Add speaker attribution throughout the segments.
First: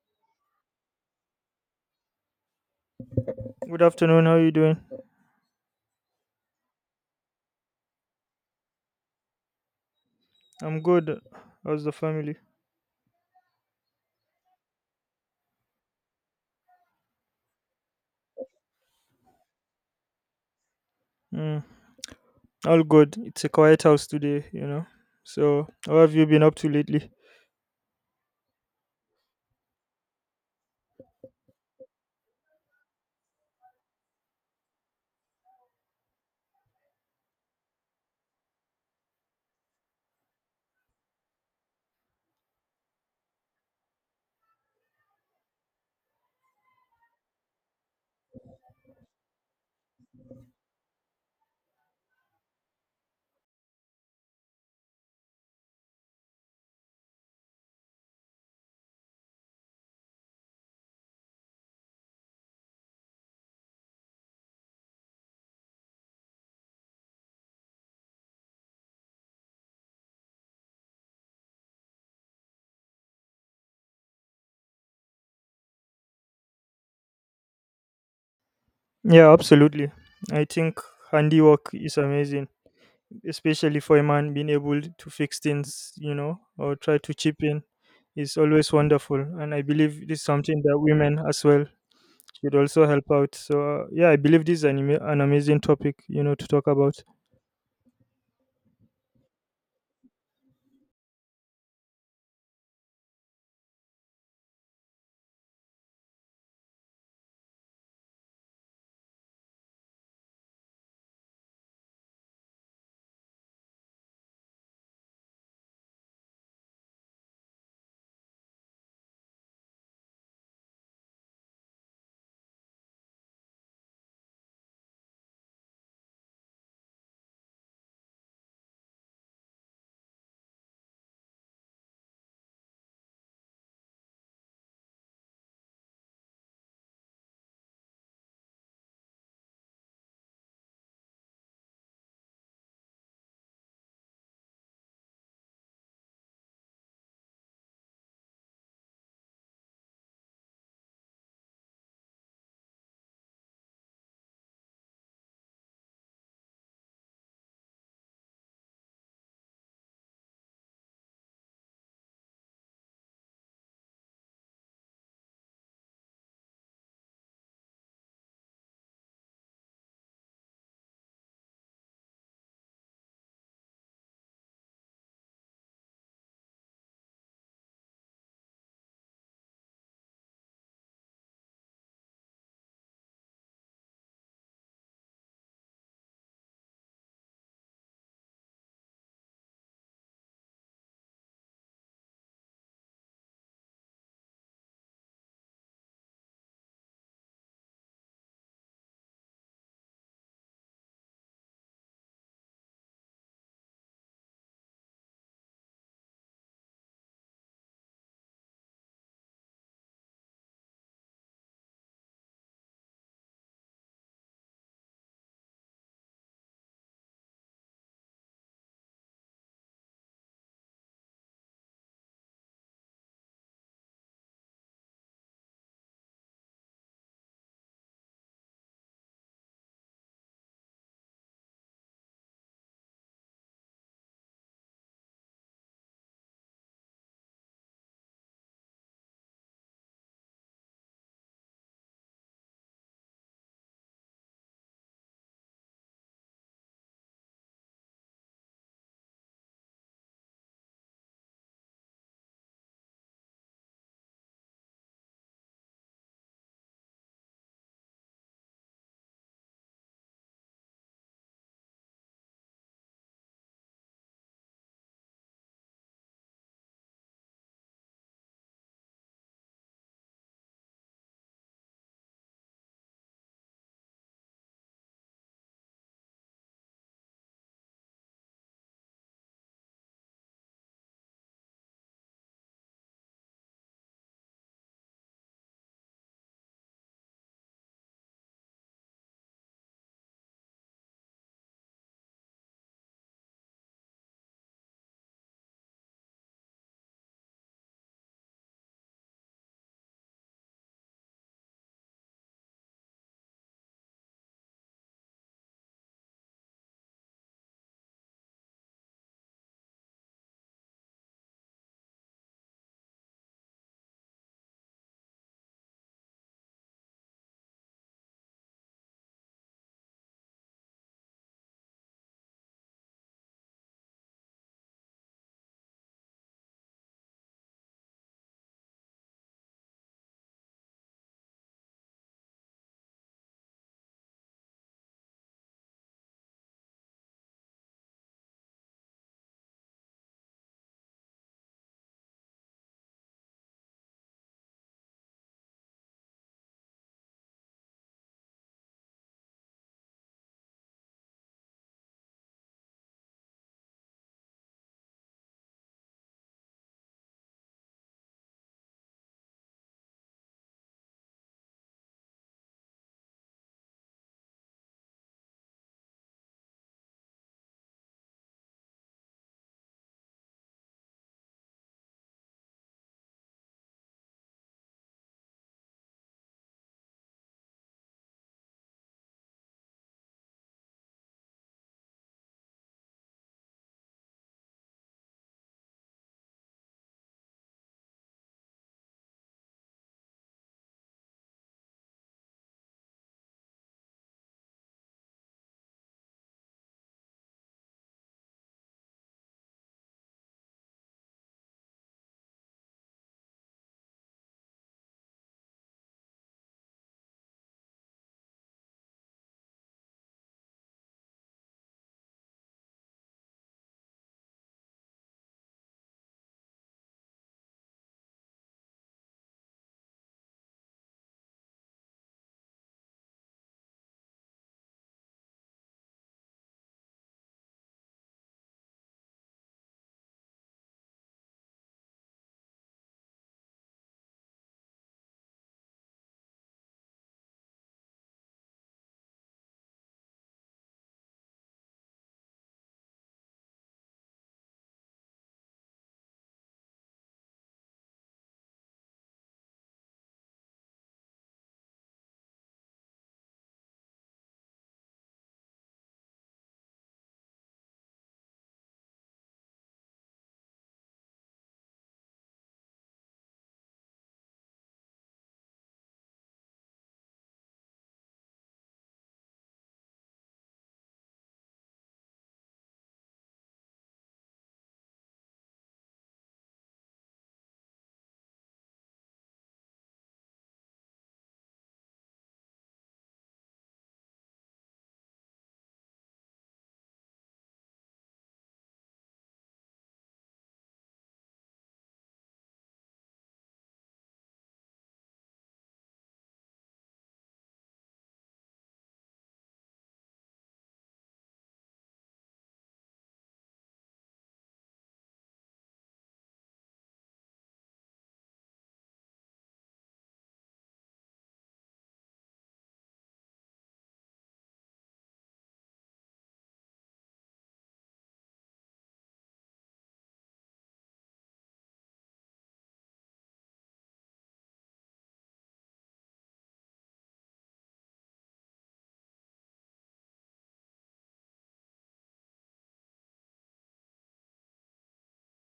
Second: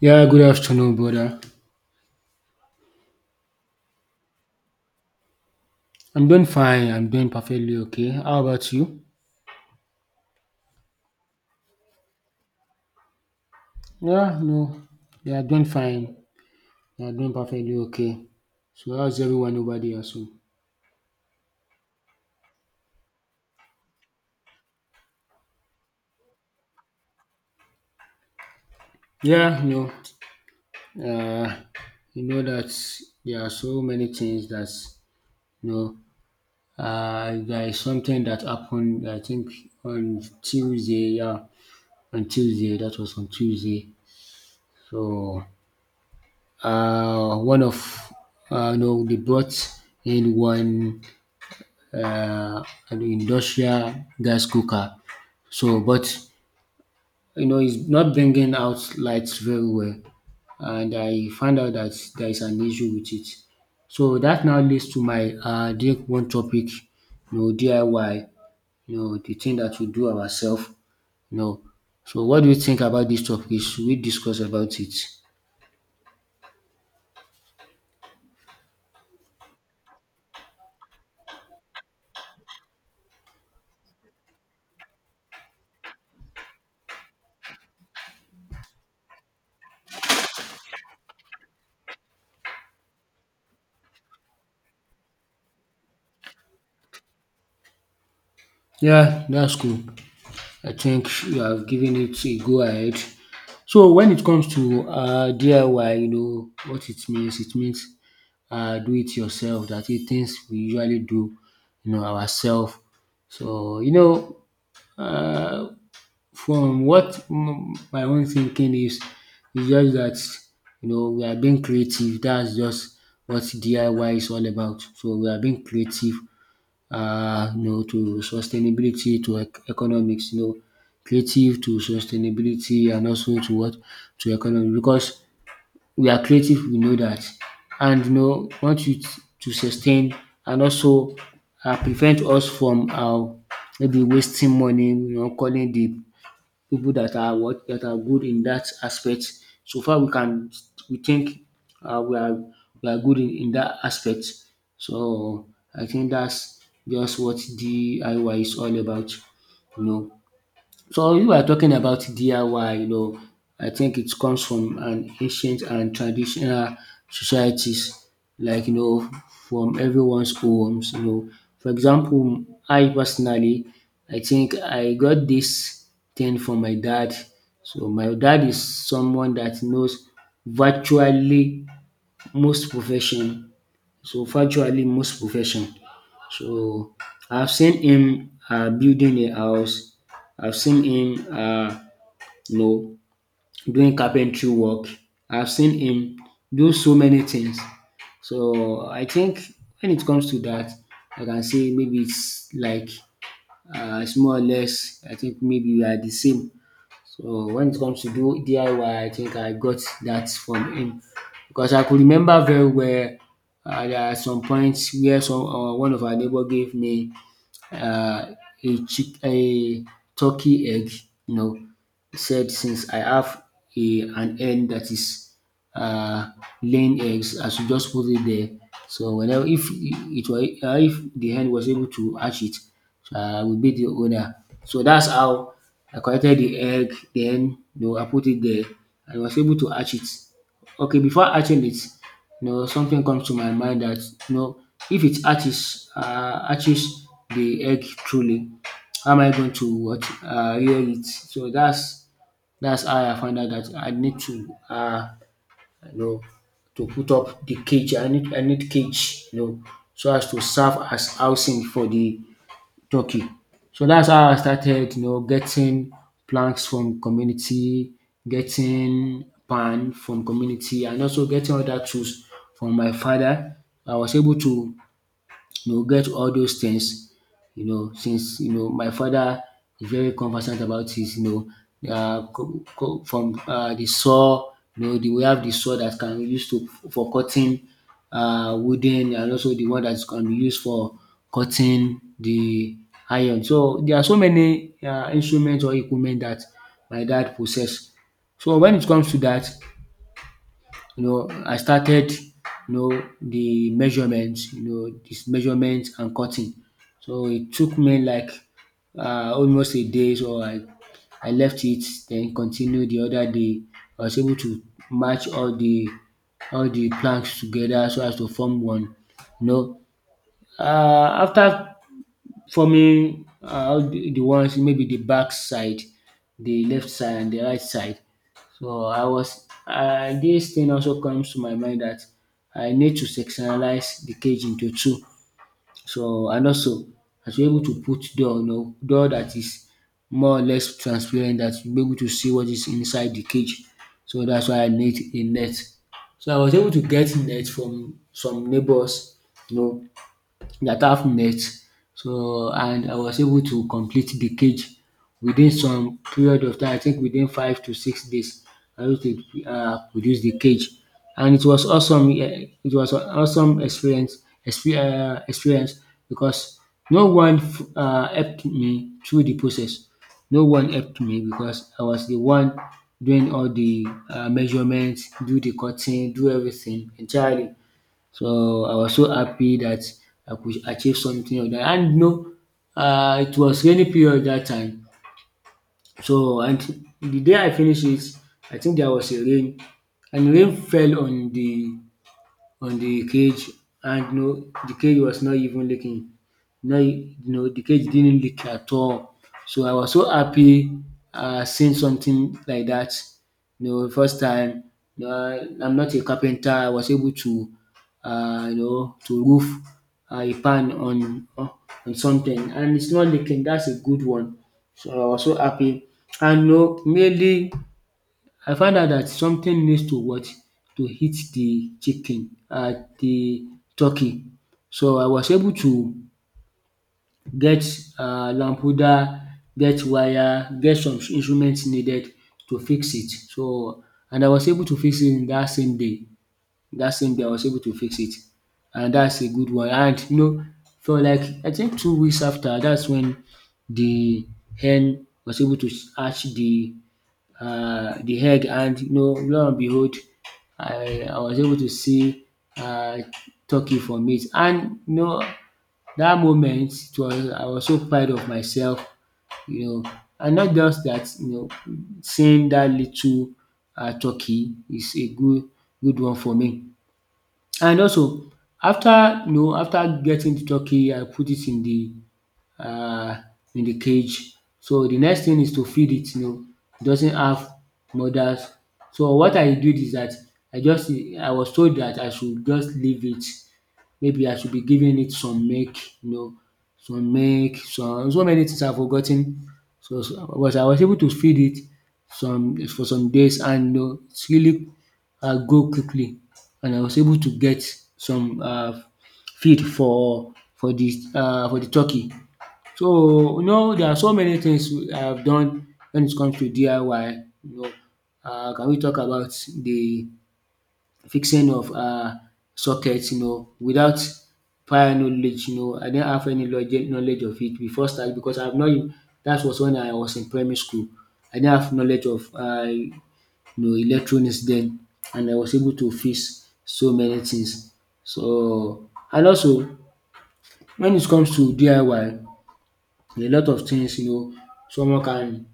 Speaker 1: Yeah, good afternoon, brother.
Speaker 2: Good afternoon. How are you doing?
Speaker 1: I'm doing fine. I'm doing perfectly okay. How about you?
Speaker 2: I'm good. How's the family?
Speaker 1: Yeah, no, yeah, doing fine. Yeah, doing perfectly okay. So how's everyone over there? So
Speaker 2: Mm, all good. It's a quiet house today, you know. So, how have you been up to lately?
Speaker 1: yeah, no, uh, you know that there are so many things that you know. There is something that happened. I think on Tuesday. Yeah, on Tuesday. That was on Tuesday. So one of no, they brought in one uh, an industrial gas cooker. So, but you know, it's not bringing out lights very well, and I found out that there is an issue with it. So that now leads to my deep one topic, you know, DIY, you know, the thing that we do ourselves, you know. So, what do you think about this topic? Should we discuss about it?
Speaker 2: Yeah, absolutely. I think handiwork is amazing, especially for a man being able to fix things, you know, or try to chip in. Is always wonderful, and I believe it is something that women as well it would also help out. So yeah, I believe this is an amazing topic, you know, to talk about.
Speaker 1: Yeah, that's cool. I think you have given it a go ahead. So when it comes to DIY, you know what it means. It means do it yourself. That is things we usually do, you know, ourselves. So you know, uh, from what my own thinking is, it's just that you know we are being creative. That's just what DIY is all about. So we are being creative, you know, to sustainability, to economics, you know, creative to sustainability and also to what, to economy, because we are creative, we know that, and you know, want you to sustain and also prevent us from maybe wasting money, you know, calling the people that are what, that are good in that aspect. So far, we can, we think we are, we are good in that aspect. So I think that's just what DIY is all about. You know, so you are talking about DIY, you know, I think it comes from an ancient and traditional societies, like you know, from everyone's homes. You know, for example, I personally, I think I got this thing from my dad. So my dad is someone that knows virtually most profession. So virtually most profession. So I've seen him building a house. I've seen him, you know, doing carpentry work. I've seen him do so many things. So I think when it comes to that, I can say maybe it's like, it's more or less. I think maybe we are the same. So when it comes to do DIY, I Y, I think I got that from him because I could remember very well. There are some points where some one of our neighbor gave me uh, a turkey egg. You know, said since I have a an hen that is uh, laying eggs, I should just put it there. So whenever, if it were if the hen was able to hatch it, will be the owner. So that's how I collected the egg. Then you know, I put it there. I was able to hatch it. Okay, before hatching it, you know, something comes to my mind that, you know, if it hatches, hatches the egg truly, how am I going to what, rear it? So that's how I found out that I need to, you know, to put up the cage. I need cage, you know, so as to serve as housing for the turkey. So that's how I started, you know, getting planks from community, getting pan from community, and also getting other tools from my father. I was able to, you know, get all those things, you know, since, you know, my father is very conversant about it, you know, from the saw, you know, the, we have the saw that can be used to, for cutting wooden and also the one that can be used for cutting the iron. So there are so many instruments or equipment that my dad possess. So when it comes to that, you know, I started, you know, the measurements, you know, this measurements and cutting. So it took me like almost a day. So I left it, then continued the other day. I was able to match all the planks together so as to form one. You know, uh, after forming the ones maybe the back side, the left side and the right side. So I was, this thing also comes to my mind that I need to sectionalize the cage into two. So and also I should be able to put door, you know, door that is more or less transparent that you'll be able to see what is inside the cage. So that's why I need a net. So I was able to get net from some neighbors, you know, that have nets. So and I was able to complete the cage within some period of time, I think within 5 to 6 days I was able to produce the cage, and it was awesome. It was an awesome experience experience because no one f- helped me through the process. No one helped me because I was the one doing all the measurement, do the cutting, do everything entirely. So I was so happy that I could achieve something of that. And you know, it was rainy period that time. So and the day I finish it, I think there was a rain and rain fell on the cage, and no, the cage was not even leaking. No, you know the cage didn't leak at all. So I was so happy, seeing something like that. You know, first time. You know, I'm not a carpenter. I was able to, you know, to roof a pan on something, and it's not leaking. That's a good one. So I was so happy. And no, know, mainly I found out that something needs to what? To hit the chicken, the turkey. So I was able to get lampuda, get wire, get some instruments needed to fix it. So and I was able to fix it in that same day. That same day I was able to fix it, and that's a good one. And you know, for like I think 2 weeks after, that's when the hen was able to hatch the, the egg, and you know, lo and behold, I was able to see uh, turkey from it. And you know, that moment, it was I was so proud of myself, you know, and not just that, you know, seeing that little turkey is a good one for me. And also after, you know, after getting to turkey I put it um in the cage. So the next thing is to feed it, you know, it doesn't have mothers. So what I did is that I just I was told that I should just leave it. Maybe I should be giving it some milk, you know, some milk, some so many things I've forgotten. Ten. So but I was able to feed it some, for some days, and you know it really grow quickly, and I was able to get some feed for for the turkey. So, you know, there are so many things I have done when it comes to DIY. You know, can we talk about the fixing of sockets, you know, without prior knowledge. You know, I didn't have any knowledge of it before start, because I've not, that was when I was in primary school. I didn't have knowledge of, you know, electronics then, and I was able to fix so many things. So, and also when it comes to DIY, a lot of things, you know, someone can,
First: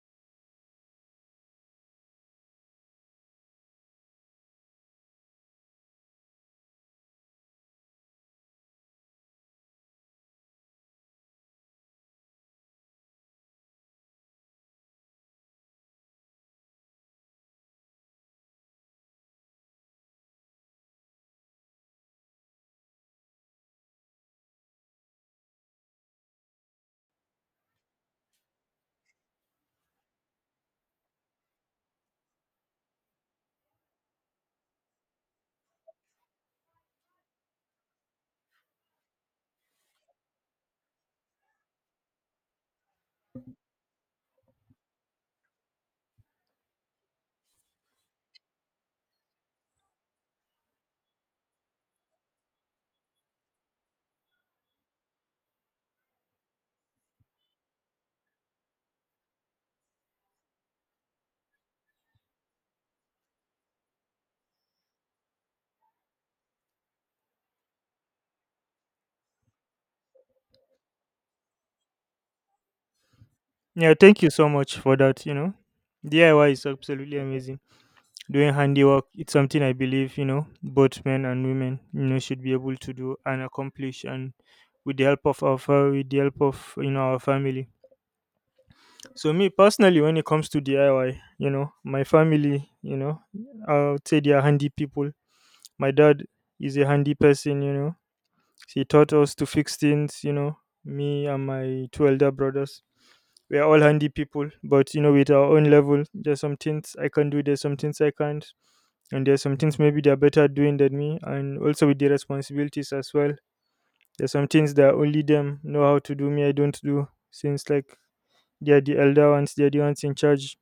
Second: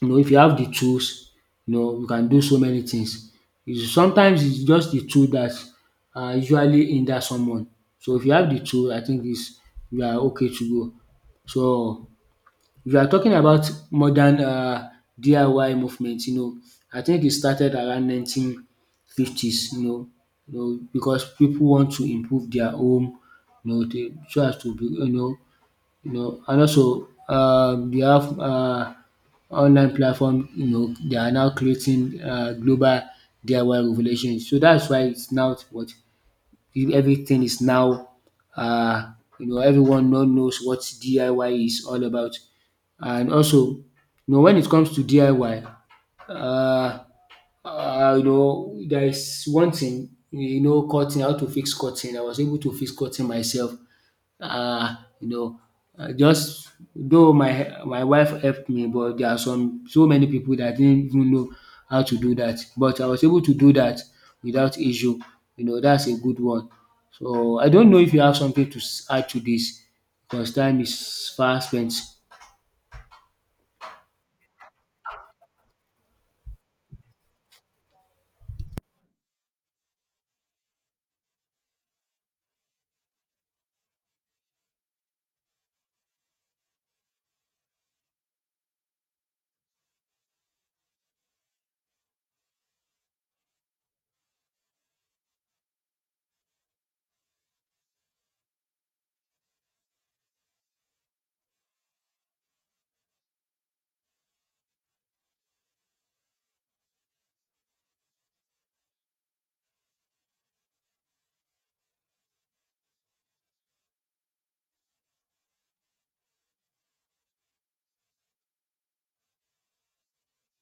Speaker 1: you know, if you have the tools, you know, you can do so many things. Is sometimes it's just the tool that usually hinder someone. So if you have the tool, I think is you are okay to go. So if you are talking about modern DIY movement, you know, I think it started around 1950s, you know, you know because people want to improve their home, you know, they, so as to be, you know, you know, and also they have online platform, you know, they are now creating global DIY revolution. So that's why it's now what, if everything is now, uh, you know, everyone now knows what DIY is all about. And also, you know, when it comes to DIY, uh, you know, there is one thing, you know, cutting, how to fix cutting. I was able to fix cutting myself, um you know just though my wife helped me, but there are some, so many people that didn't even know how to do that. But I was able to do that without issue. That's a good one. So I don't know if you have something to add to this. Because time is fast spent.
Speaker 2: Yeah, thank you so much for that. You know, DIY is absolutely amazing. Doing handiwork, it's something I believe, you know, both men and women, you know, should be able to do and accomplish, and with the help of our with the help of, you know, our family. So me personally, when it comes to DIY, you know, my family, you know, I would say they are handy people. My dad is a handy person, you know. He taught us to fix things, you know. Me and my two elder brothers, we are all handy people, but you know, with our own level, there's some things I can do, there's some things I can't, and there's some things maybe they're better at doing than me, and also with the responsibilities as well. There's some things that only them know how to do, me I don't do, since like they're the elder ones, they're the ones in charge,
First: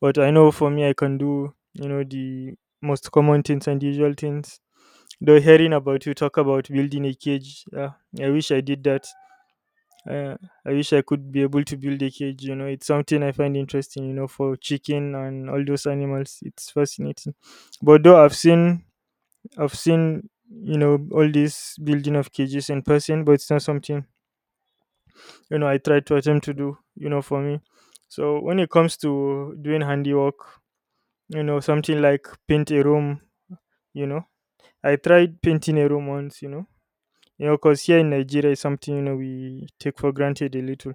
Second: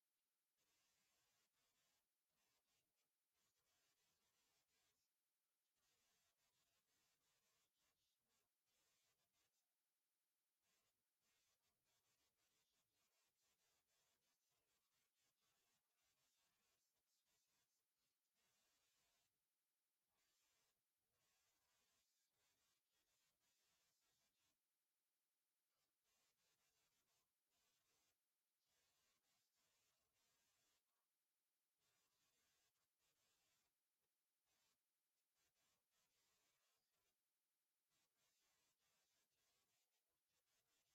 Speaker 2: but I know for me, I can do, you know, the most common things and the usual things. Though hearing about you talk about building a cage, yeah, I wish I did that. Uh, I wish I could be able to build a cage. You know, it's something I find interesting. You know, for chicken and all those animals, it's fascinating. But though I've seen, you know, all this building of cages in person, but it's not something, you know, I try to attempt to do. You know, for me. So when it comes to doing handiwork, you know, something like paint a room, you know. I tried painting a room once, you know, because here in Nigeria is something, you know, we take for granted a little.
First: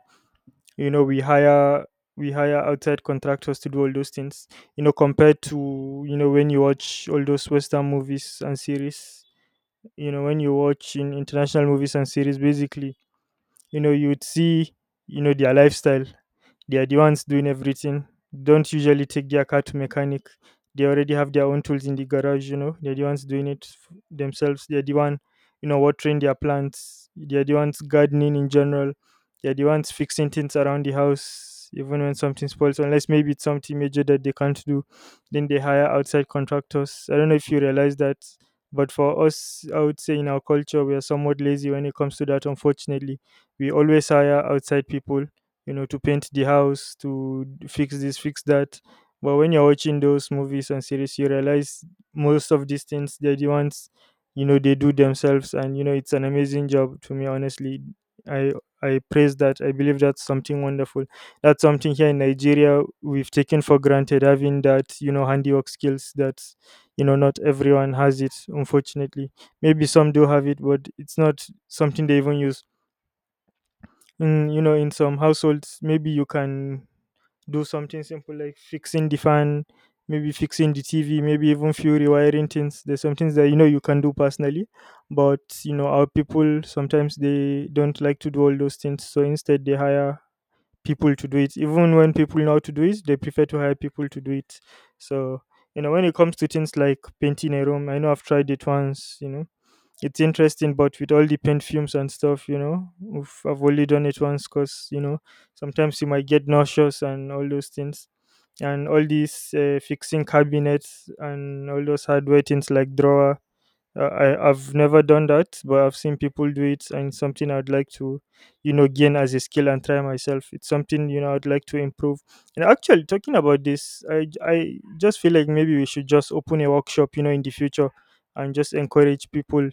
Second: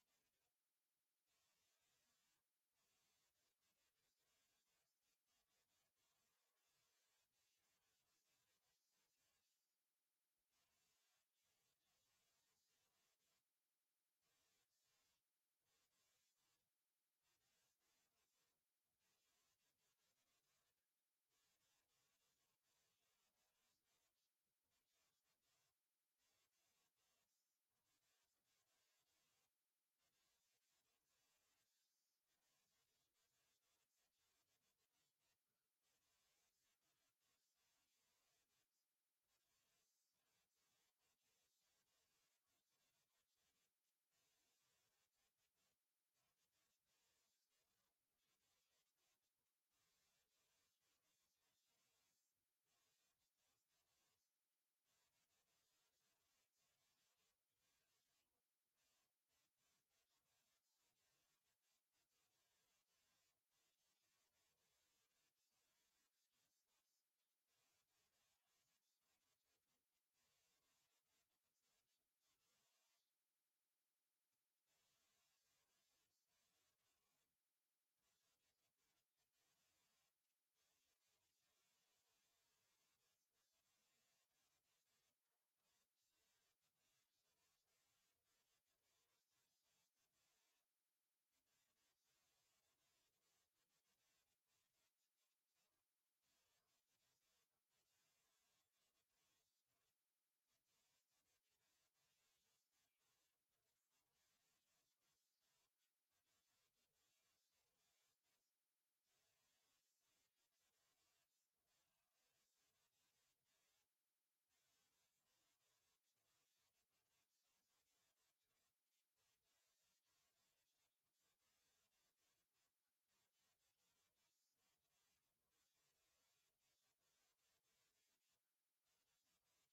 Speaker 2: You know, we hire outside contractors to do all those things. You know, compared to, you know, when you watch all those Western movies and series, you know, when you watch in international movies and series, basically, you know, you would see, you know, their lifestyle. They are the ones doing everything. Don't usually take their car to mechanic. They already have their own tools in the garage. You know, they're the ones doing it themselves. They're the one, you know, watering their plants. They're the ones gardening in general. They're the ones fixing things around the house, even when something spoils, unless maybe it's something major that they can't do, then they hire outside contractors. I don't know if you realize that, but for us, I would say in our culture, we are somewhat lazy when it comes to that, unfortunately. We always hire outside people, you know, to paint the house, to fix this, fix that. But when you're watching those movies and series, you realize most of these things, they're the ones, you know, they do themselves, and you know, it's an amazing job to me, honestly. I i praise that. I believe that's something wonderful. That's something here in Nigeria we've taken for granted, having that, you know, handiwork skills, that, you know, not everyone has it, unfortunately. Maybe some do have it, but it's not something they even use in, you know, in some households. Maybe you can do something simple like fixing the fan, maybe fixing the TV, maybe even few rewiring things. There's some things that, you know, you can do personally, but you know, our people sometimes they don't like to do all those things, so instead they hire people to do it. Even when people know how to do it, they prefer to hire people to do it. So, you know, when it comes to things like painting a room, I know I've tried it once, you know, it's interesting, but with all the paint fumes and stuff, you know, oof, I've only done it once because, you know, sometimes you might get nauseous and all those things. And all these fixing cabinets and all those hardware things like drawer, I've never done that, but I've seen people do it, and something I'd like to, you know, gain as a skill and try myself. It's something, you know, I'd like to improve. And actually, talking about this, I just feel like maybe we should just open a workshop, you know, in the future, and just encourage people,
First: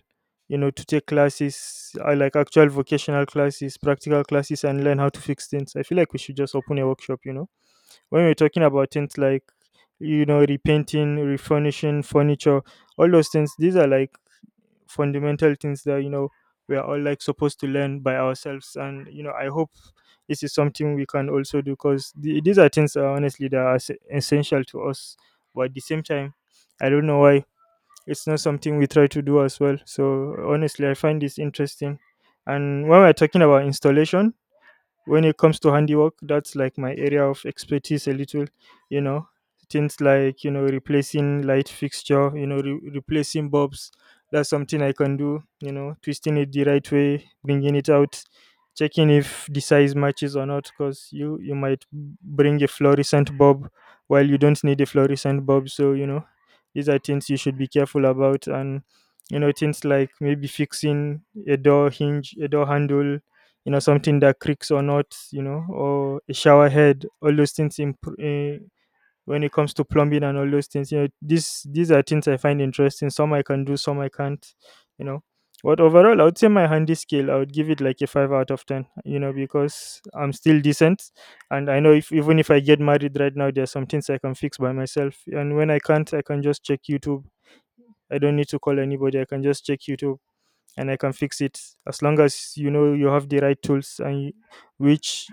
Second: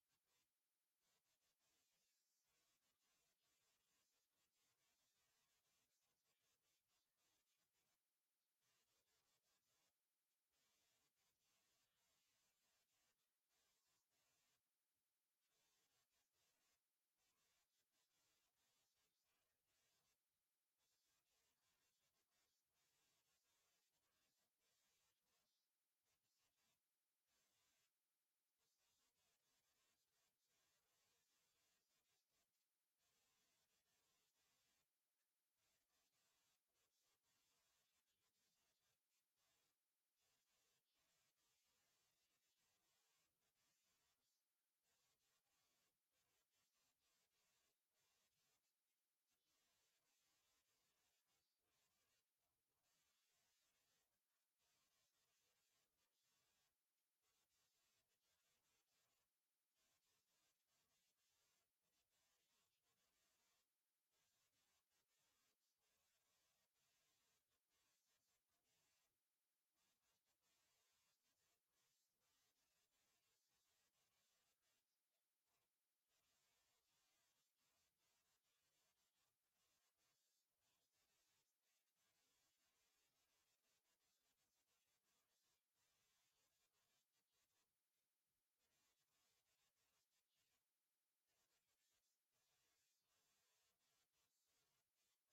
Speaker 2: you know, to take classes, like actual vocational classes, practical classes, and learn how to fix things. I feel like we should just open a workshop, you know, when we're talking about things like, you know, repainting, refurnishing furniture, all those things. These are like fundamental things that, you know, we are all like supposed to learn by ourselves, and you know, I hope this is something we can also do, because the, these are things, honestly, that are essential to us. But at the same time, I don't know why it's not something we try to do as well. So honestly, I find this interesting. And when we're talking about installation, when it comes to handiwork, that's like my area of expertise a little, you know, things like, you know, replacing light fixture, you know, replacing bulbs. That's something I can do, you know, twisting it the right way, bringing it out, checking if the size matches or not, because you might bring a fluorescent bulb while you don't need a fluorescent bulb. So, you know, these are things you should be careful about. And you know things like maybe fixing a door hinge, a door handle, you know, something that creaks or not, you know, or a shower head, all those things in when it comes to plumbing and all those things, you know, these are things I find interesting. Some I can do, some I can't, you know. But overall, I would say my handy skill, I would give it like a 5 out of 10, you know, because I'm still decent. And I know, if even if I get married right now, there are some things I can fix by myself, and when I can't, I can just check YouTube. I don't need to call anybody, I can just check YouTube and I can fix it. As long as, you know, you have the right tools, and which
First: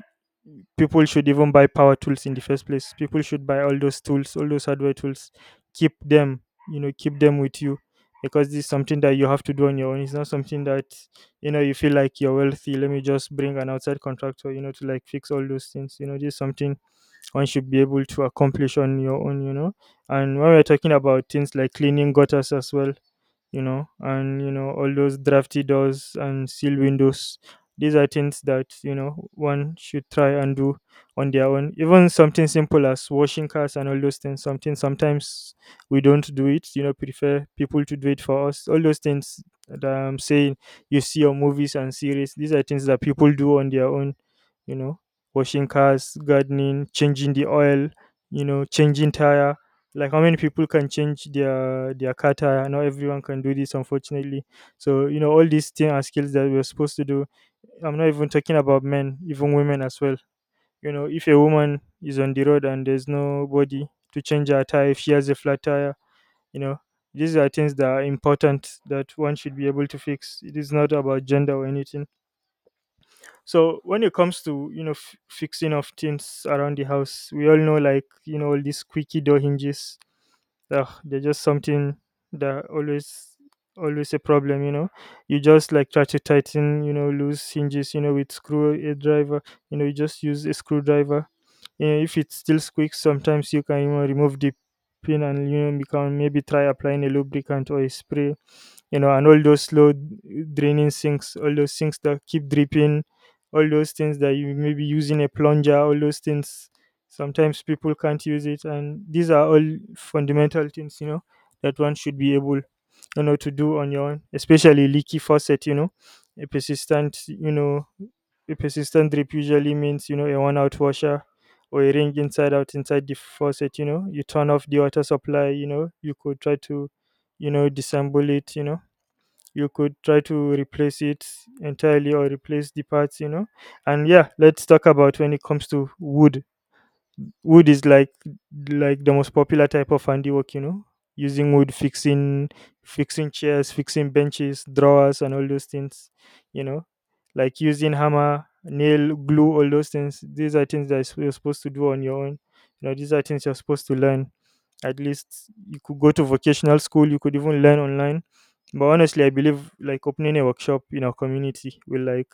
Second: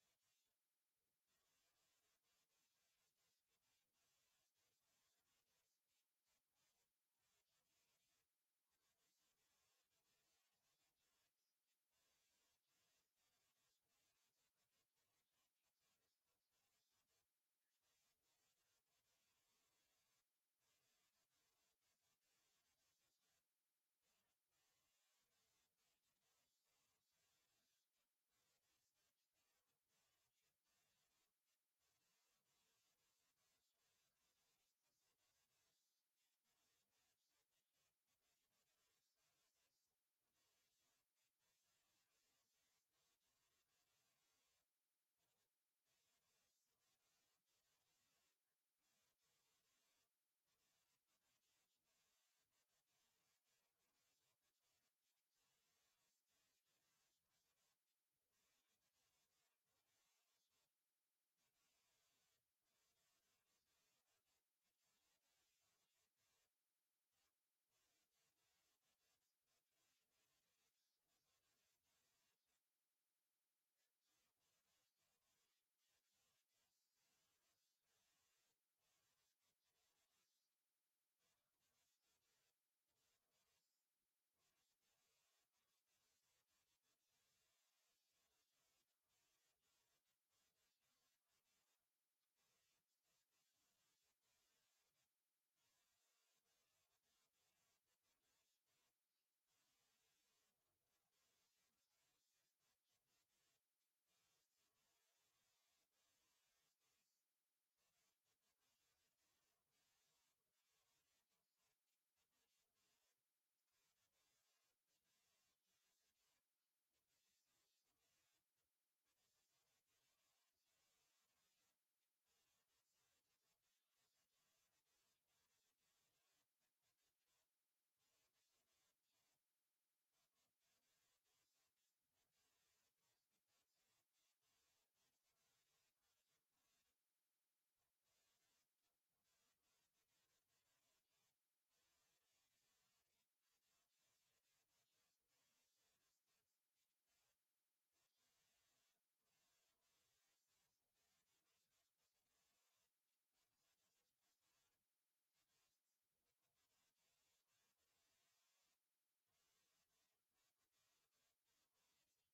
Speaker 2: people should even buy power tools in the first place. People should buy all those tools, all those hardware tools. Keep them, you know, keep them with you, because this is something that you have to do on your own. It's not something that, you know, you feel like you're wealthy. Let me just bring an outside contractor, you know, to like fix all those things. You know, this is something one should be able to accomplish on your own. You know, and when we're talking about things like cleaning gutters as well, you know, and you know, all those drafty doors and sealed windows. These are things that, you know, one should try and do on their own. Even something simple as washing cars and all those things. Something sometimes we don't do it. You know, prefer people to do it for us. All those things that I'm saying you see on movies and series. These are things that people do on their own. You know, washing cars, gardening, changing the oil. Changing tire. Like, how many people can change their car tire? Not everyone can do this, unfortunately. So all these things are skills that we're supposed to do. I'm not even talking about men, even women as well. If a woman is on the road and there's nobody to change her tire, if she has a flat tire you know these are things that are important, that one should be able to fix. It is not about gender or anything. So when it comes to, fixing of things around the house, we all know, like, all these squeaky door hinges. Ugh, they're just something that always a problem. You just, like, try to tighten, loose hinges, with screw a driver. You just use a screwdriver. If it still squeaks, sometimes you can, remove the pin, and become, maybe, try applying a lubricant or a spray. And all those slow draining sinks, all those sinks that keep dripping, all those things that you may be using a plunger, all those things. Sometimes people can't use it, and these are all fundamental things, that one should be able, to do on your own, especially leaky faucet, a a persistent drip usually means, a one out washer or a ring inside out inside the faucet. You turn off the water supply, you could try to, disassemble it, you could try to replace it entirely, or replace the parts. And yeah, let's talk about when it comes to wood. Wood is like the most popular type of handiwork. Using wood, fixing chairs, fixing benches, drawers, and all those things you know like, using hammer, nail, glue, all those things. These are things that you're supposed to do on your own. These are things you're supposed to learn. At least you could go to vocational school, you could even learn online. But honestly, I believe, like, opening a workshop in our community will like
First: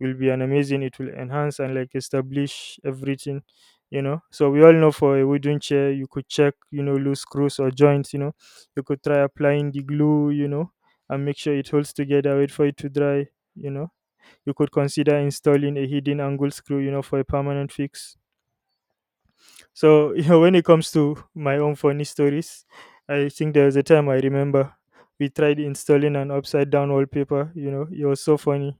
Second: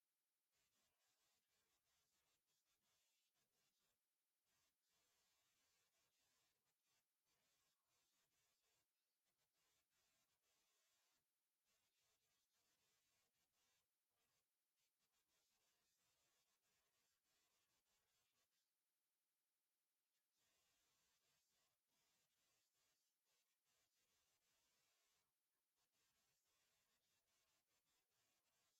Speaker 2: will be an amazing. It will enhance and, like, establish everything, So, we all know, for a wooden chair, you could check, loose screws or joints. You could try applying the glue, and make sure it holds together. Wait for it to dry. You know, you could consider installing a hidden angle screw, for a permanent fix. So, when it comes to my own funny stories, I think there was a time. I remember we tried installing an upside down wallpaper. It was so funny.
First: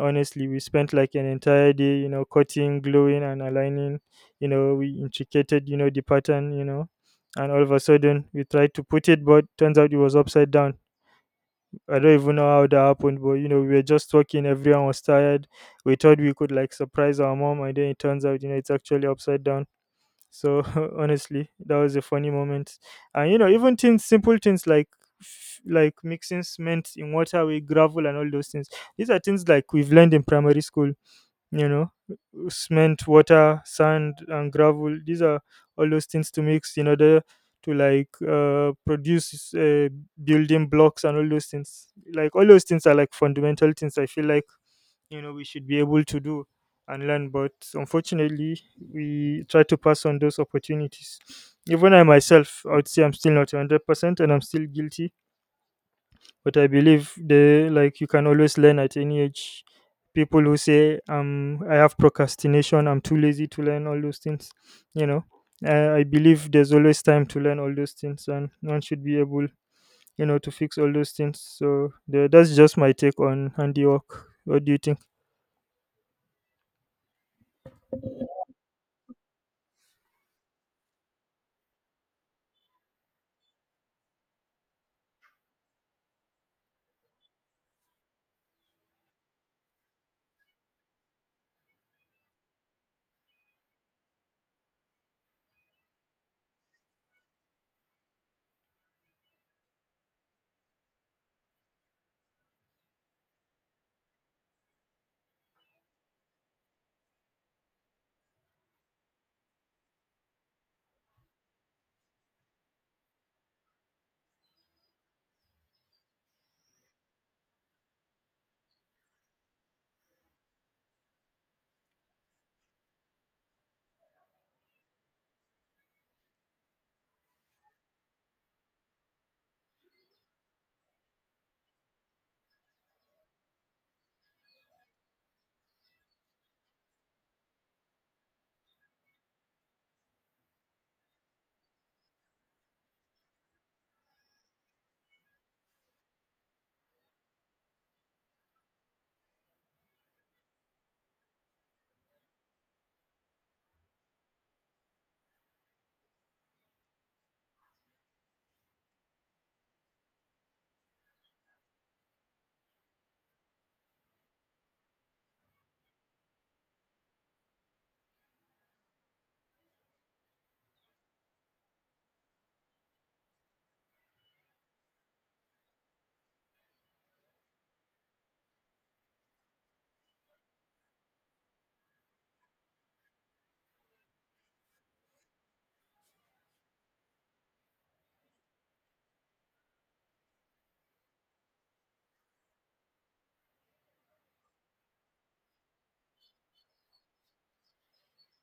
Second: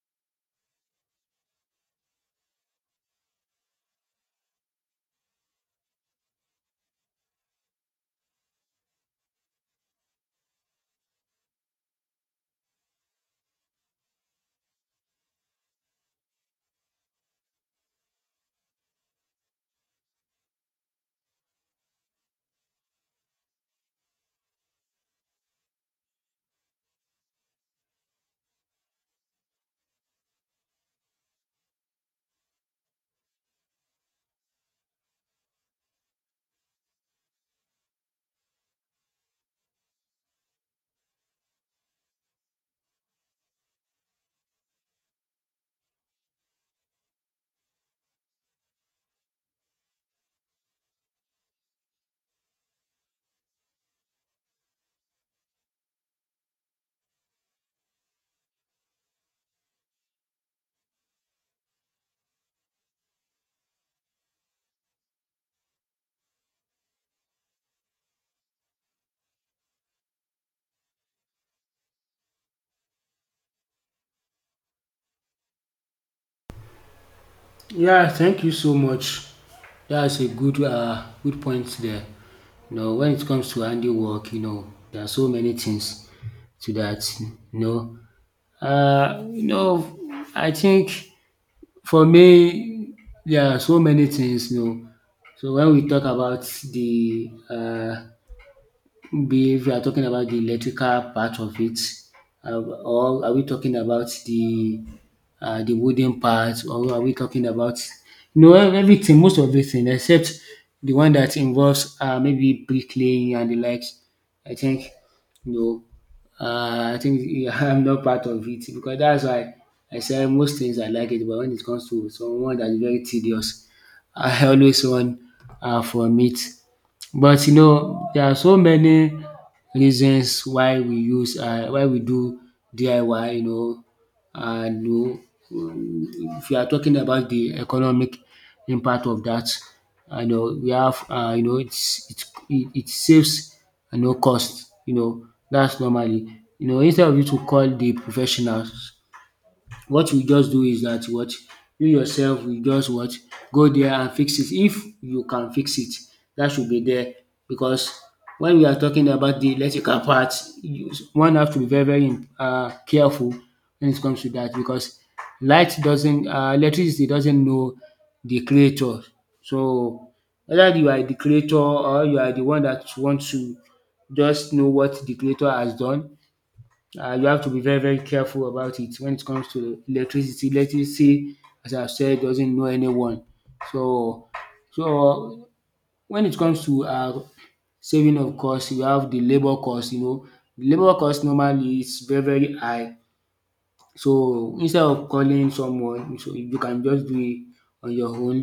Speaker 2: Honestly, we spent like an entire day, cutting, gluing, and aligning. We intricated, the pattern, and all of a sudden we tried to put it, but turns out it was upside down. I don't even know how that happened, but we were just talking. Everyone was tired. We thought we could, like, surprise our mom, and then it turns out, it's actually upside down. So, honestly, that was a funny moment. And even things, simple things, like like, mixing cement in water with gravel, and all those things. These are things, like, we've learned in primary school you know Cement, water, sand, and gravel — these are all those things to mix in order to, like, produce, building blocks and all those things. Like, all those things are like fundamental things. I feel, like, we should be able to do and learn. But unfortunately, we try to pass on those opportunities. Even I myself, I would say, I'm still not 100% and I'm still guilty. But I believe, they, like, you can always learn at any age. People who say, I have procrastination, I'm too lazy to learn all those things, you know. I believe there's always time to learn all those things, and one should be able, to fix all those things. So that's just my take on handiwork. What do you think?
Speaker 1: Yeah, thank you so much. That's a good point there. When it comes to handiwork, there are so many things to that. Uh, you know I think, for me, there are so many things. So when we talk about the. Be, if you are talking about the electrical part of it, or are we talking about the wooden part, or are we talking about, everything, most of everything except the one that involves, maybe bricklaying and the likes. I think you know. I think I'm not part of it, because that's why I say most things I like it. But when it comes to someone that's very tedious, I always run, from it. But, there are so many reasons why we do DIY. And, if you are talking about the economic impact of that, I know we have, it's it saves you no cost, that's normally. Instead of you to call the professionals, what we just do is that, what, you yourself will just, what, go there and fix it. If you can fix it, that should be there, because when we are talking about the electrical part, one have to be very, very, careful when it comes to that, because light doesn't electricity doesn't know the creator. So whether you are the creator, or you are the one that want to just know what the creator has done, you have to be very, very careful about it when it comes to electricity. Electricity, as I've said, doesn't know anyone. So, so, when it comes to, saving of cost, you have the labor cost. The labor cost normally is very, very high. So instead of calling someone, so you can just do it on your own.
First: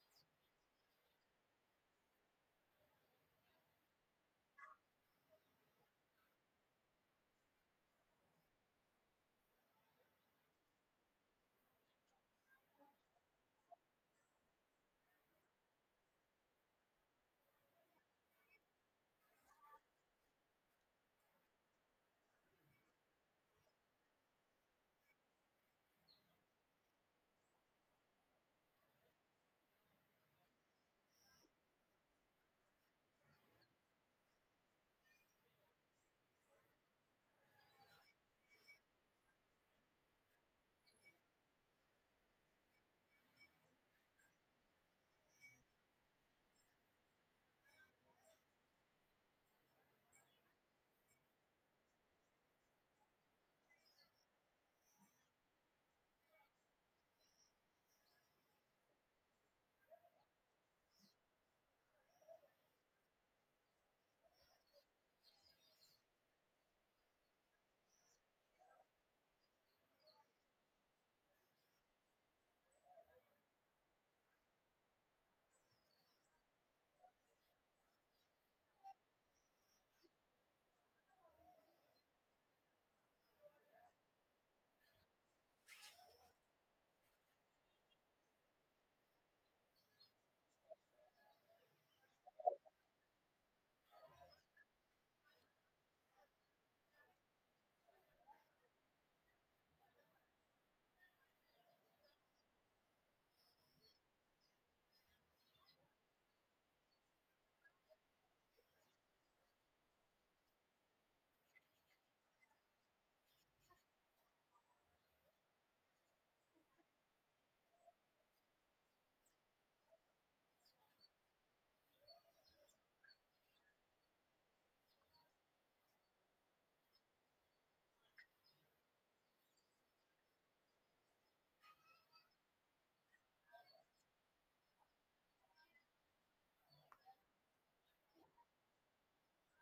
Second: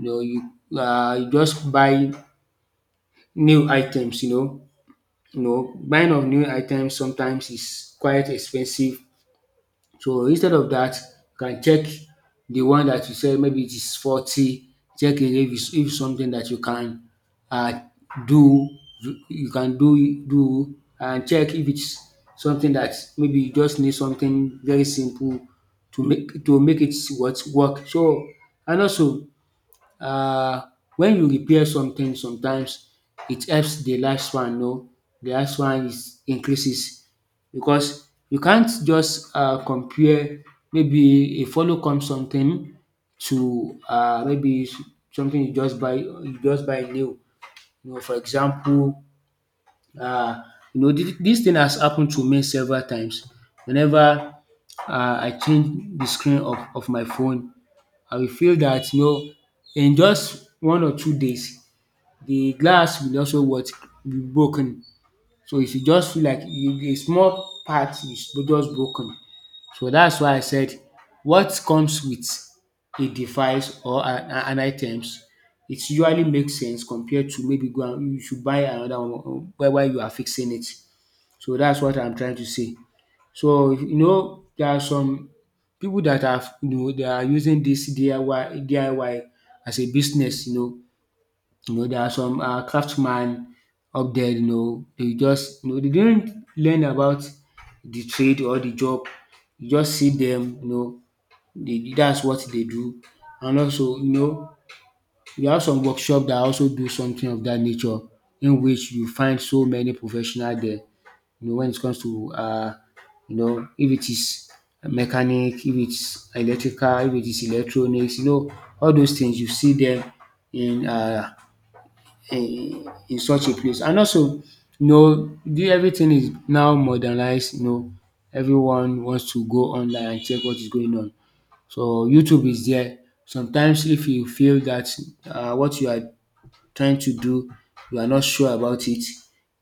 Speaker 1: You just buy new items. Buying of new items sometimes is quite expensive. So instead of that, you can check the one that you said, maybe it is 40. Check it, if it's, if something that you can, uh, do, you can do, and check if it's something that maybe you just need something very simple to make it, what, work. So, and also, um when you repair something, sometimes it helps the lifespan. The lifespan is increases, because you can't just, compare maybe a follow come something to, maybe something you just buy new. For example, um this dis thing has happened to me several times. Whenever, I change the screen of my phone, I will feel that, in just 1 or 2 days, the glass will also, what? Be broken. So if you just feel like a small part is just broken. So that's why I said, what comes with a device or an items, it usually makes sense, compared to maybe go and you should buy another one while you are fixing it. So that's what I'm trying to say. So, there are some pipu dat are, dat are using dis DIY as a business. There are some, craftsman up there. Dey just, dey didn't learn about the trade or the job. You just see dem. Dey, that's what dey do, and also, we have some workshop that also do something of that nature, in which you find so many professional there. When it comes to, if it is mechanic, if it's electrical, if it is electronics, all those things you see them in uh in such a place. And also, the, everything is now modernized. Everyone wants to go online and check what is going on. So YouTube is there. Sometimes if you feel that, what you are trying to do, you are not sure about it,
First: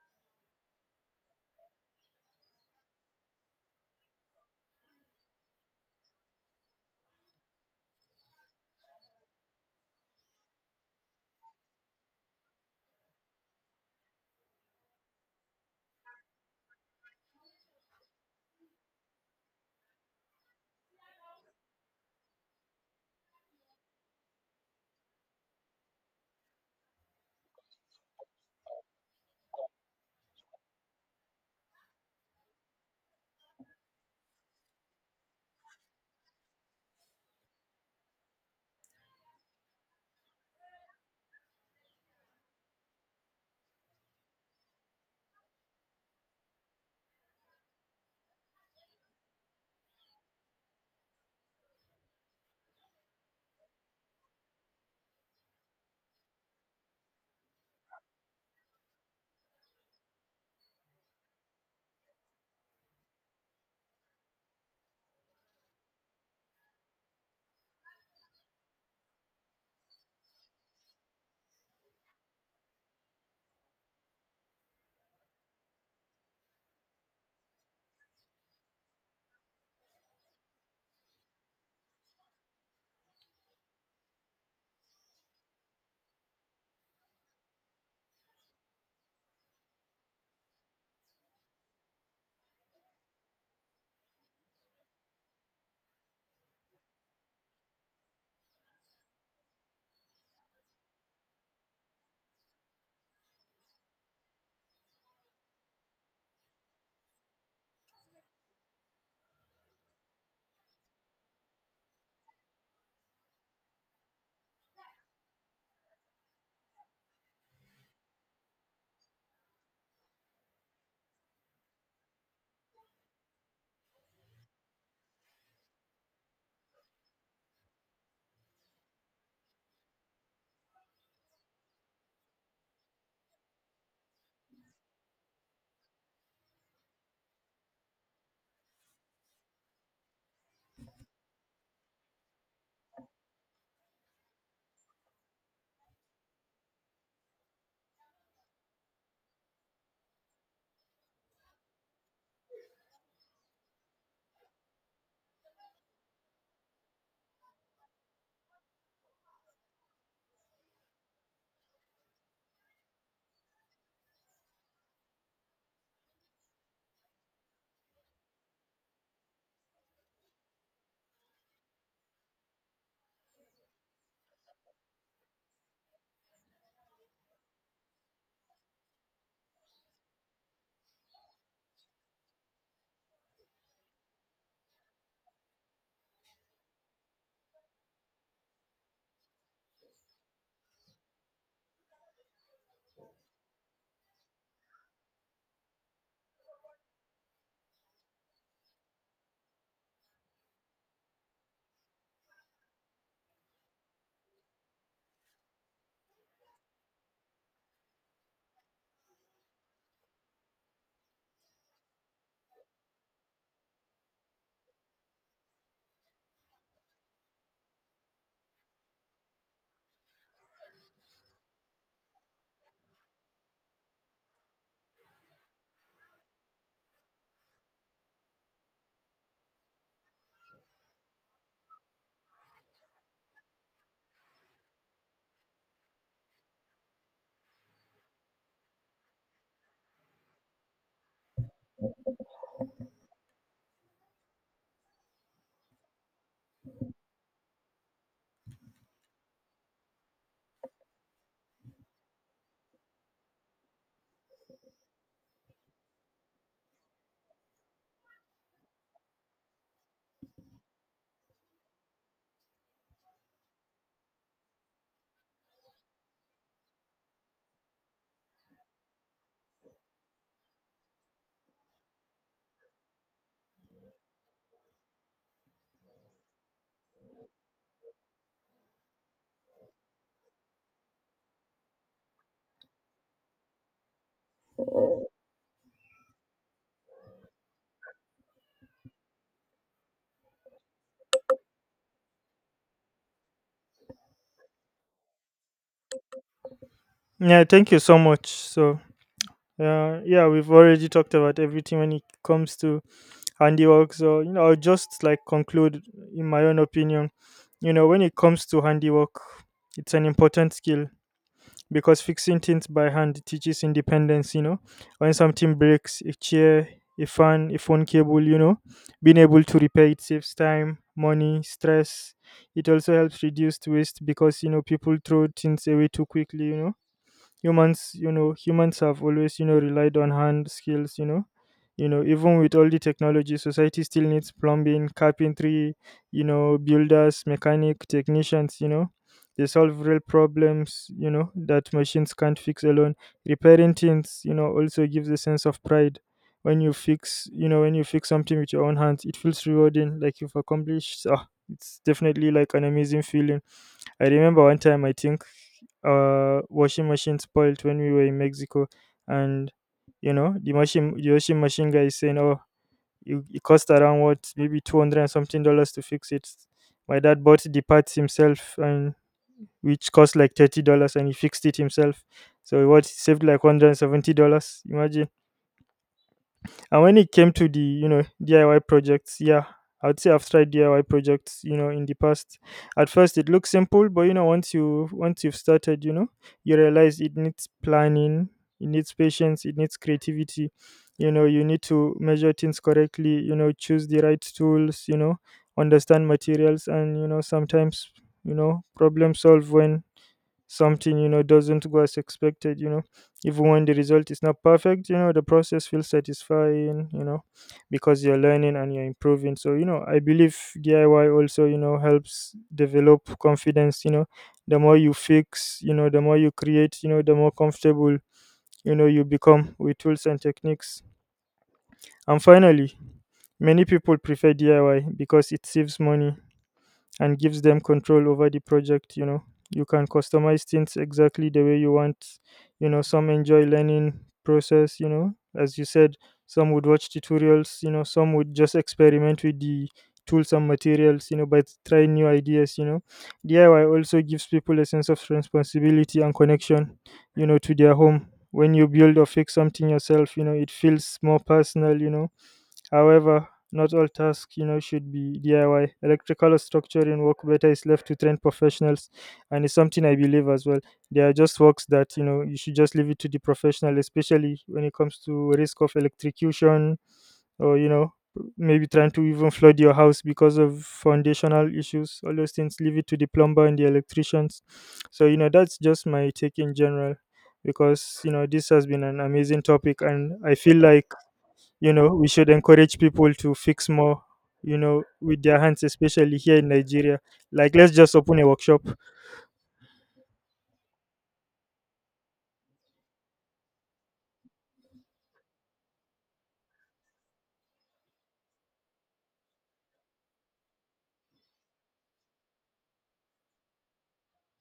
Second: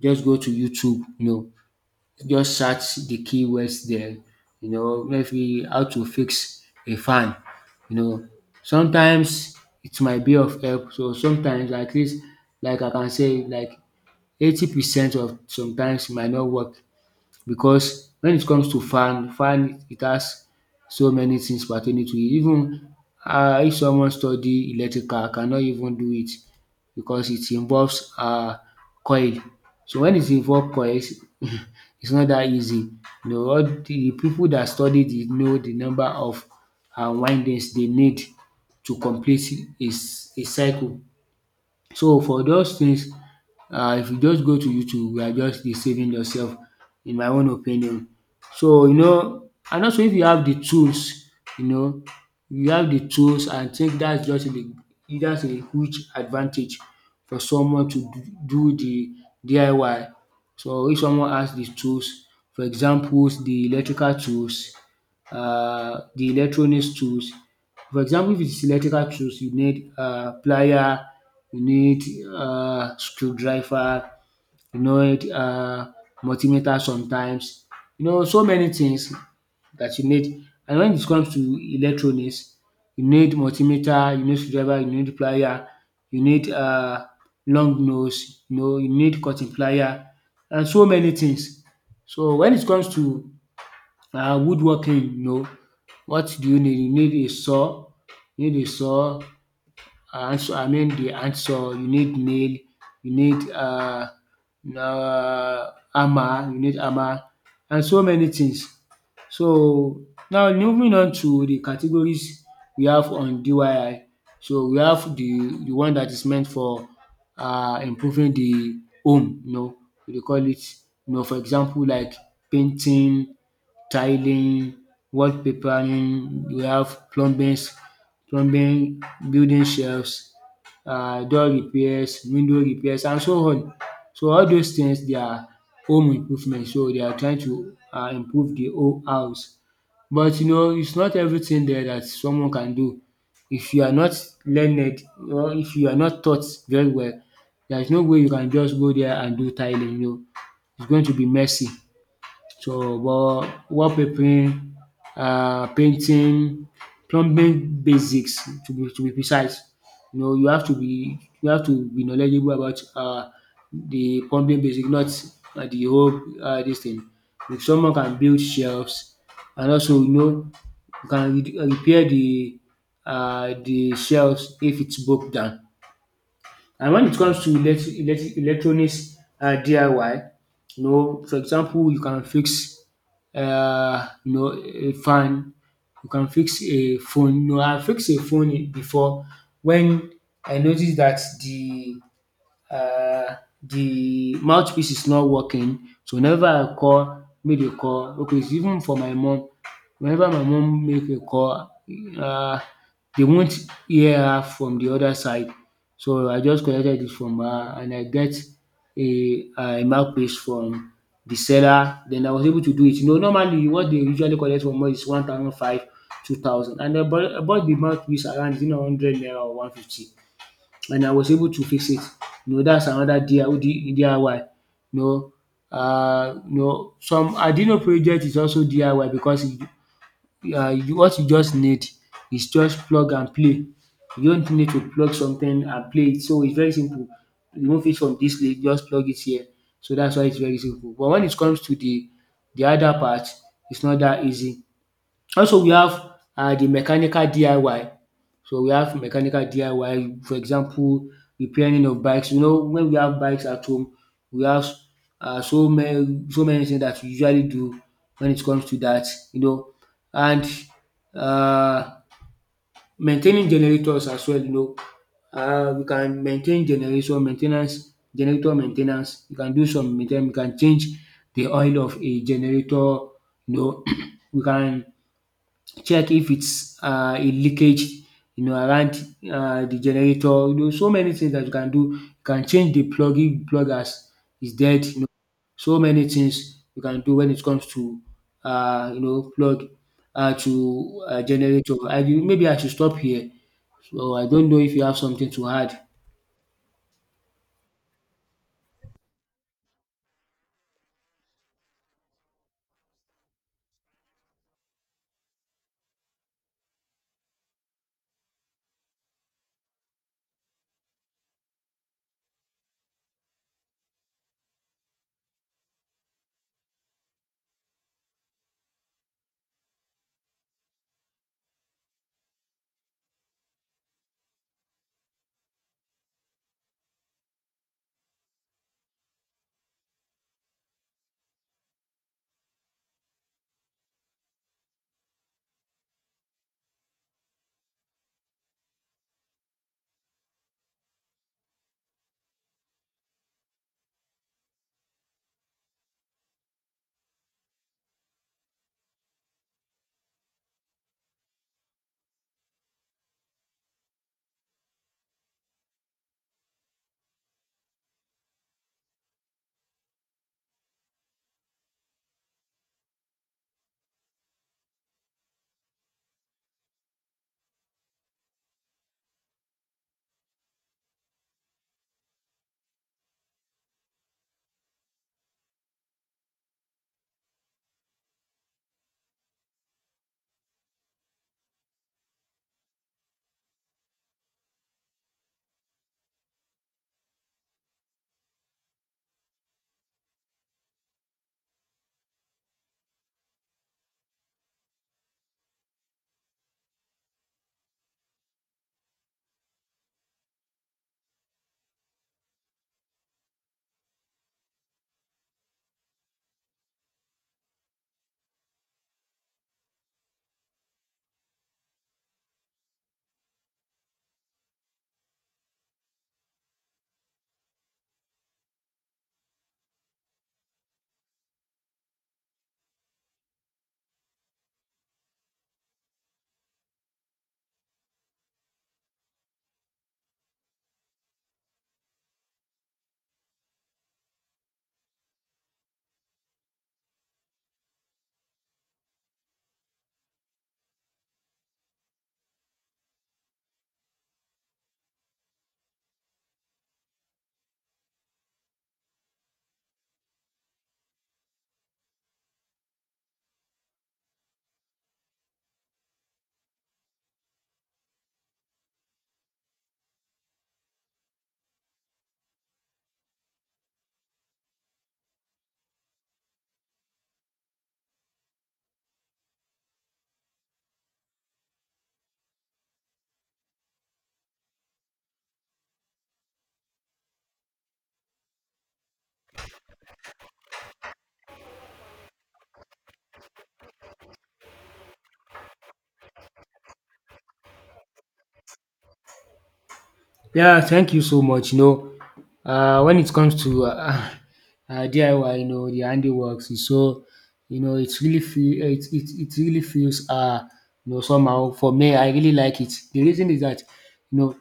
Speaker 1: just go to YouTube, just search the keywords there, maybe how to fix a fan, you know. Sometimes it might be of help. So sometimes, at least, like I can say, like 80% of sometimes, it might not work, because when it comes to fan, it has so many things pertaining to it. Even, if someone study electrical cannot even do it, because it involves, coil. So when it involves coils, it's not that easy. All the people that study it know the number of, windings they need to complete a cycle. So for those things, if you just go to YouTube, you are just deceiving yourself, in my own opinion. So, and also, if you have the tools. you know you have the tools, I think that's just the that's a huge advantage for someone to do the DIY. So if someone has the tools, for examples the electrical tools, the electronics tools. For example, if it's electrical tools, you need, plier, you need, screwdriver, you need, multimeter sometimes, so many things that you need. And when it comes to electronics, you need multimeter, you need screwdriver, you need plier, you need, long nose, you need cutting plier, and so many things. So when it comes to, woodworking, what do you need? You need a saw, hand saw, I mean the hand saw. You need nail, you need, hammer, and so many things. So now moving on to the categories we have on DIY. So we have the one that is meant for, improving the home. We dey call it, for example, like painting, tiling, wallpapering, you have plumbing, building shelves, door repairs, window repairs, and so on. So all those things, they are home improvement. So they are trying to, improve the whole house. But, it's not everything there that someone can do. If you are not learned, or if you are not taught very well, there's no way you can just go there and do tiling. It's going to be messy. So, but wallpapering, painting, plumbing basics, to be precise. You have to be knowledgeable about, the plumbing basic, not, the whole, this thing. If someone can build shelves, and also, you can repair the shelves if it's broke down. And when it comes to electronics, DIY, for example, you can fix, a fan, you can fix a phone. I fixed a phone before, when I noticed that the um de mouthpiece is not working, so whenever I call make a call, okay, it's even for my mom. Whenever my mom make a call, um dey won't hear her from the other side, so I just collected it from her, and I get a, mouthpiece from the seller. Then I was able to do it. Normally, what they usually collect from us is one thousand five, 2,000, and I bought the mouthpiece around, 100 naira, or 150, and I was able to fix it. That's another DIY. You know, some Arduino project is also DIY, because, what you just need is just plug and play. You just need to plug something and play it, so it's very simple. Remove it from this place, just plug it here. So that's why it's very simple. But when it comes to the other part, it's not that easy. Also we have, the mechanical DIY. So we have mechanical DIY, for example repairing of bikes. When we have bikes at home, we have, so many things that we usually do when it comes to that. you know. And, uh maintaining generators as well. We can maintain generation maintenance generator maintenance. ten. We can do some main We can change the oil of a generator you know. We can check if it's, a leakage, around, the generator. So many things that you can do. You can change the plug if the plug has is dead. So many things you can do when it comes to, plug, to, generator. I should stop here, so I don't know if you have something to add.
Speaker 2: Yeah, thank you so much. So, yeah, yeah, we've already talked about everything when it comes to handiwork. So, I'll just, like, conclude in my own opinion. When it comes to handiwork, it's an important skill, because fixing things by hand teaches independence. When something breaks, a chair, a fan, a phone cable, being able to repair it saves time, money, stress. It also helps reduce waste, because, people throw things away too quickly. Humans, humans, have always relied on hand skills. Even with all the technology, society still needs plumbing, carpentry, builders, mechanic, technicians. They solve real problems that machines can't fix alone. Repairing things, also gives a sense of pride. When you fix, something with your own hands, it feels rewarding, like you've accomplished. Ah, it's definitely like an amazing feeling. I remember one time, I think, washing machine spoiled when we were in Mexico. And the washing machine guy is saying, oh, you, it cost around, what, maybe 200 and something dollars to fix it. My dad bought the parts himself, and which cost like $30, and he fixed it himself. So, what, he saved like $170. Imagine. And when it came to the, DIY projects, yeah, I'd say I've tried DIY projects, in the past. At first it looks simple, but once you've started, you realize it needs planning, it needs patience, it needs creativity. You need to measure things correctly, choose the right tools, understand materials, and sometimes, problem solve when something, doesn't go as expected. Even when the result is not perfect, the process feels satisfying, because you're learning and you're improving. So, I believe DIY also, helps develop confidence. The more you fix, the more you create, the more comfortable you become with tools and techniques. And finally, many people prefer DIY because it saves money and gives them control over the project. You can customize things exactly the way you want. Some enjoy learning process, as you said. Some would watch tutorials, some would just experiment with the tools and materials, by trying new ideas. DIY also gives people a sense of responsibility and connection, to their home. When you build or fix something yourself, it feels more personal. However, not all tasks, should be DIY. Electrical or structuring work better is left to trained professionals, and it's something I believe as well. There are just works that, you should just leave it to the professional, especially when it comes to risk of electrocution, or maybe trying to even flood your house because of foundational issues. All those things, leave it to the plumber and the electricians. So that's just my take in general, because this has been an amazing topic, and I feel like we should encourage people to fix more, with their hands, especially here in Nigeria. Like, let's just open a workshop.
Speaker 1: Yeah, thank you so much. When it comes to, DIY, the handiworks, is so, it's really feel it really feels, somehow, for me. I really like it. The reason is that, you know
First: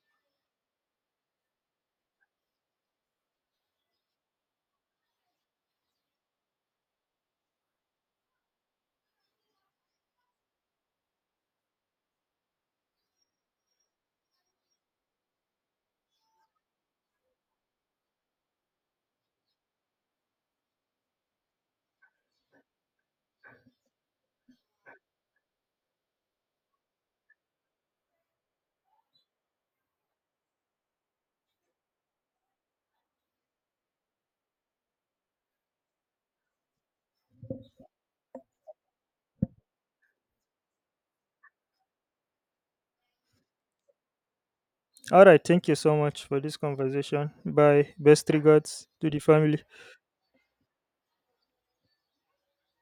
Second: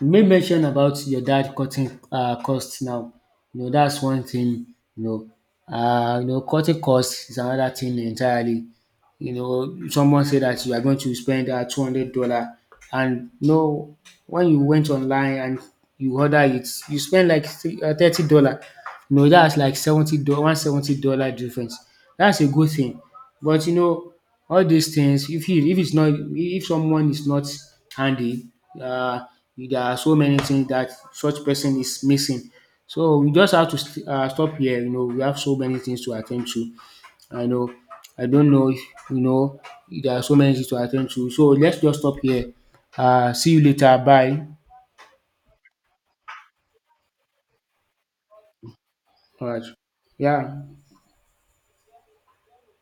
Speaker 1: you may mention about your dad cutting, costs now. That's one thing you know, cutting costs is another thing entirely. Someone said that you are going to spend, 200 dollar, and, when you went online and you order it, you spend like 30 dollar. Dat's like 70 dollar, 170 dollar difference. That's a good thing, but, all these things, if he, if it's not, if someone is not handy, uh, there are so many things that such person is missing. So we just have to stop here. We have so many things to attend to. I know, I don't know if, you know there are so many things to attend to, so let's just stop here. See you later, bye.
Speaker 2: All right. Thank you so much for this conversation. Bye. Best regards to the
Speaker 1: All
Speaker 2: family.
Speaker 1: right. Yeah.